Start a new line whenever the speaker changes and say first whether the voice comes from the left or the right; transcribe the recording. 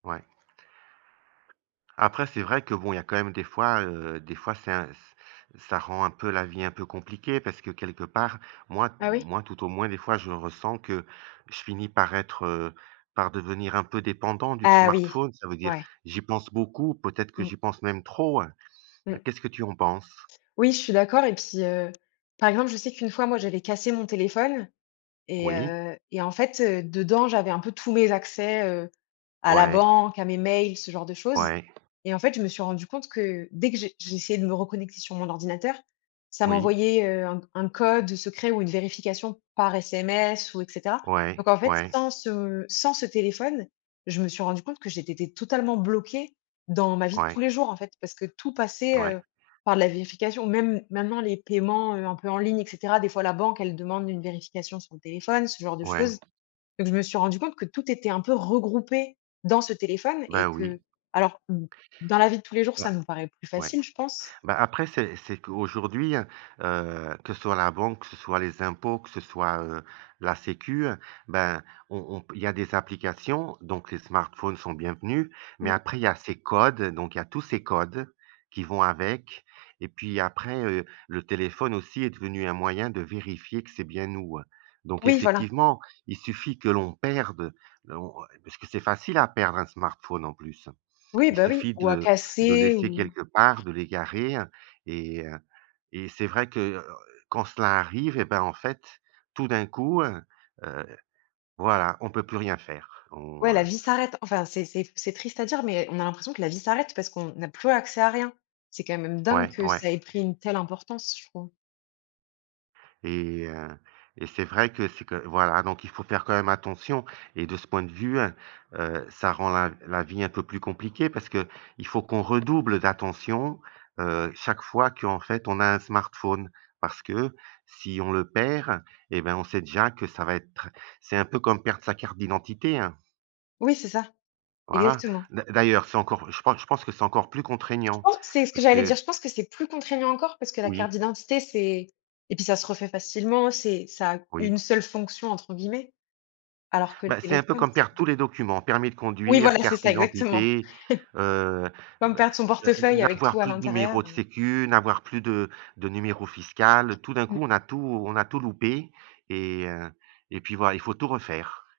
right: Ouais. Après c'est vrai que bon, il y a quand même des fois, heu, des fois c'est un ç ça rend un peu la vie un peu compliquée parce que quelque part, moi m
left: Ah oui?
right: moi tout au moins des fois je ressens que je finis par être, heu, par devenir un peu dépendant du t
left: Ah oui.
right: smartphone. Ça veut dire
left: Ouais.
right: j'y pense beaucoup, peut-être que
left: Mmh.
right: j'y pense même trop, heu,
left: Mmh.
right: qu'est-ce que tu en penses?
left: Oui, je suis d'accord et puis, heu, par exemple je sais qu'une fois moi j'avais cassé mon téléphone et
right: Oui.
left: heu, et en fait, heu, dedans j'avais un peu tous mes accès, heu, à la
right: Ouais.
left: banque, à mes mails, ce genre de choses
right: Ouais.
left: et en fait je me suis rendue compte que dès que je j'essayais de me reconnecter sur mon ordinateur, ça
right: Oui.
left: m'envoyait, heu, un un code, heu, secret ou une vérification par sms ou et cetera,
right: Ouais.
left: donc en fait
right: Ouais.
left: sans ce sans ce téléphone, je me suis rendue compte que j'étais té totalement bloquée dans ma vie de tous
right: Ouais.
left: les jours en fait, parce que tout passait,
right: Ouais.
left: heu, par la vérification. Même maintenant les paiements, heu, un peu en ligne et cetera, des fois la banque elle demande une vérification sur le téléphone, ce genre de
right: Ouais.
left: choses, donc je me suis rendue compte que tout était un peu regroupé dans ce téléphone
right: Bah
left: et que
right: oui.
left: alors d dans la vie de tous les jours ça
right: Bah.
left: nous paraît plus
right: Ouais.
left: facile, je pense.
right: Bah, après c'est c'est qu'aujourd'hui, heu, que ce soit la banque, que ce soient les impôts, que ce soit, heu, la Sécurité Sociale, ben on on il y a des applications, donc les smartphones sont bienvenus, mais
left: Mmh.
right: après il y a ces codes, donc il y a tous ces codes qui vont avec et puis après, heu, le téléphone aussi est devenu un moyen de vérifier que c'est bien nous, hein, donc
left: Oui voilà.
right: effectivement il suffit que l'on perde on on parce que c'est facile à perdre un smartphone en plus.
left: Oui,
right: Il
left: bah oui,
right: suffit
left: ou à
right: de de
left: casser
right: laisser
left: ou
right: quelque part, de l'égarer, et heu, et c'est vrai que, heu, quand cela arrive eh bah, en fait tout d'un coup, heu voilà on peut plus rien faire. On
left: Ouais, la vie s'arrête. Enfin c'est c'est c'est triste à dire mais on a l'impression que la vie s'arrête parce qu'on n'a plus accès à rien. C'est quand même dingue
right: Ouais,
left: que
right: ouais.
left: ça ait pris une telle importance, je trouve.
right: Et heu, et c'est vrai que c'est quand voilà, donc il faut faire quand même attention et de ce point de vue, heu heu, ça rend la v la vie un peu plus compliquée parce qu'il faut qu'on redouble d'attention, heu, chaque fois qu'en fait on a un smartphone. Parce que si on le perd et ben on sait déjà que ça va être tr c'est un peu comme perdre sa carte d'identité, hein.
left: Oui, c'est ça.
right: Voilà.
left: Exactement.
right: D'a d'ailleurs c'est encore je pense que je pense que c'est encore plus
left: Je
right: contraignant,
left: pense que c'est ce que
right: parce
left: j'allais dire,
right: que
left: je pense que c'est plus contraignant encore, parce que la carte
right: Oui.
left: d'identité c'est et puis ça se refait facilement c'est ça a «une
right: Oui.
left: seule fonction» entre guillemets, alors que le
right: Bah, c'est un peu
left: téléphone
right: comme
left: c'est
right: perdre
left: t
right: tous les documents, permis de
left: Oui
right: conduire,
left: voilà c'est
right: carte
left: ça, exactement.
right: d'identité, heu, et
left: Comme
right: ben,
left: perdre son
right: heu, n
left: portefeuille avec
right: n'avoir
left: tout à
right: plus de numéro
left: l'intérieur,
right: de
left: heu.
right: Sécurité Sociale, n'avoir plus de de numéro fiscal. Tout d'un coup,
left: Mmh.
right: on a tout on a tout loupé et heu, et puis voilà il faut tout refaire.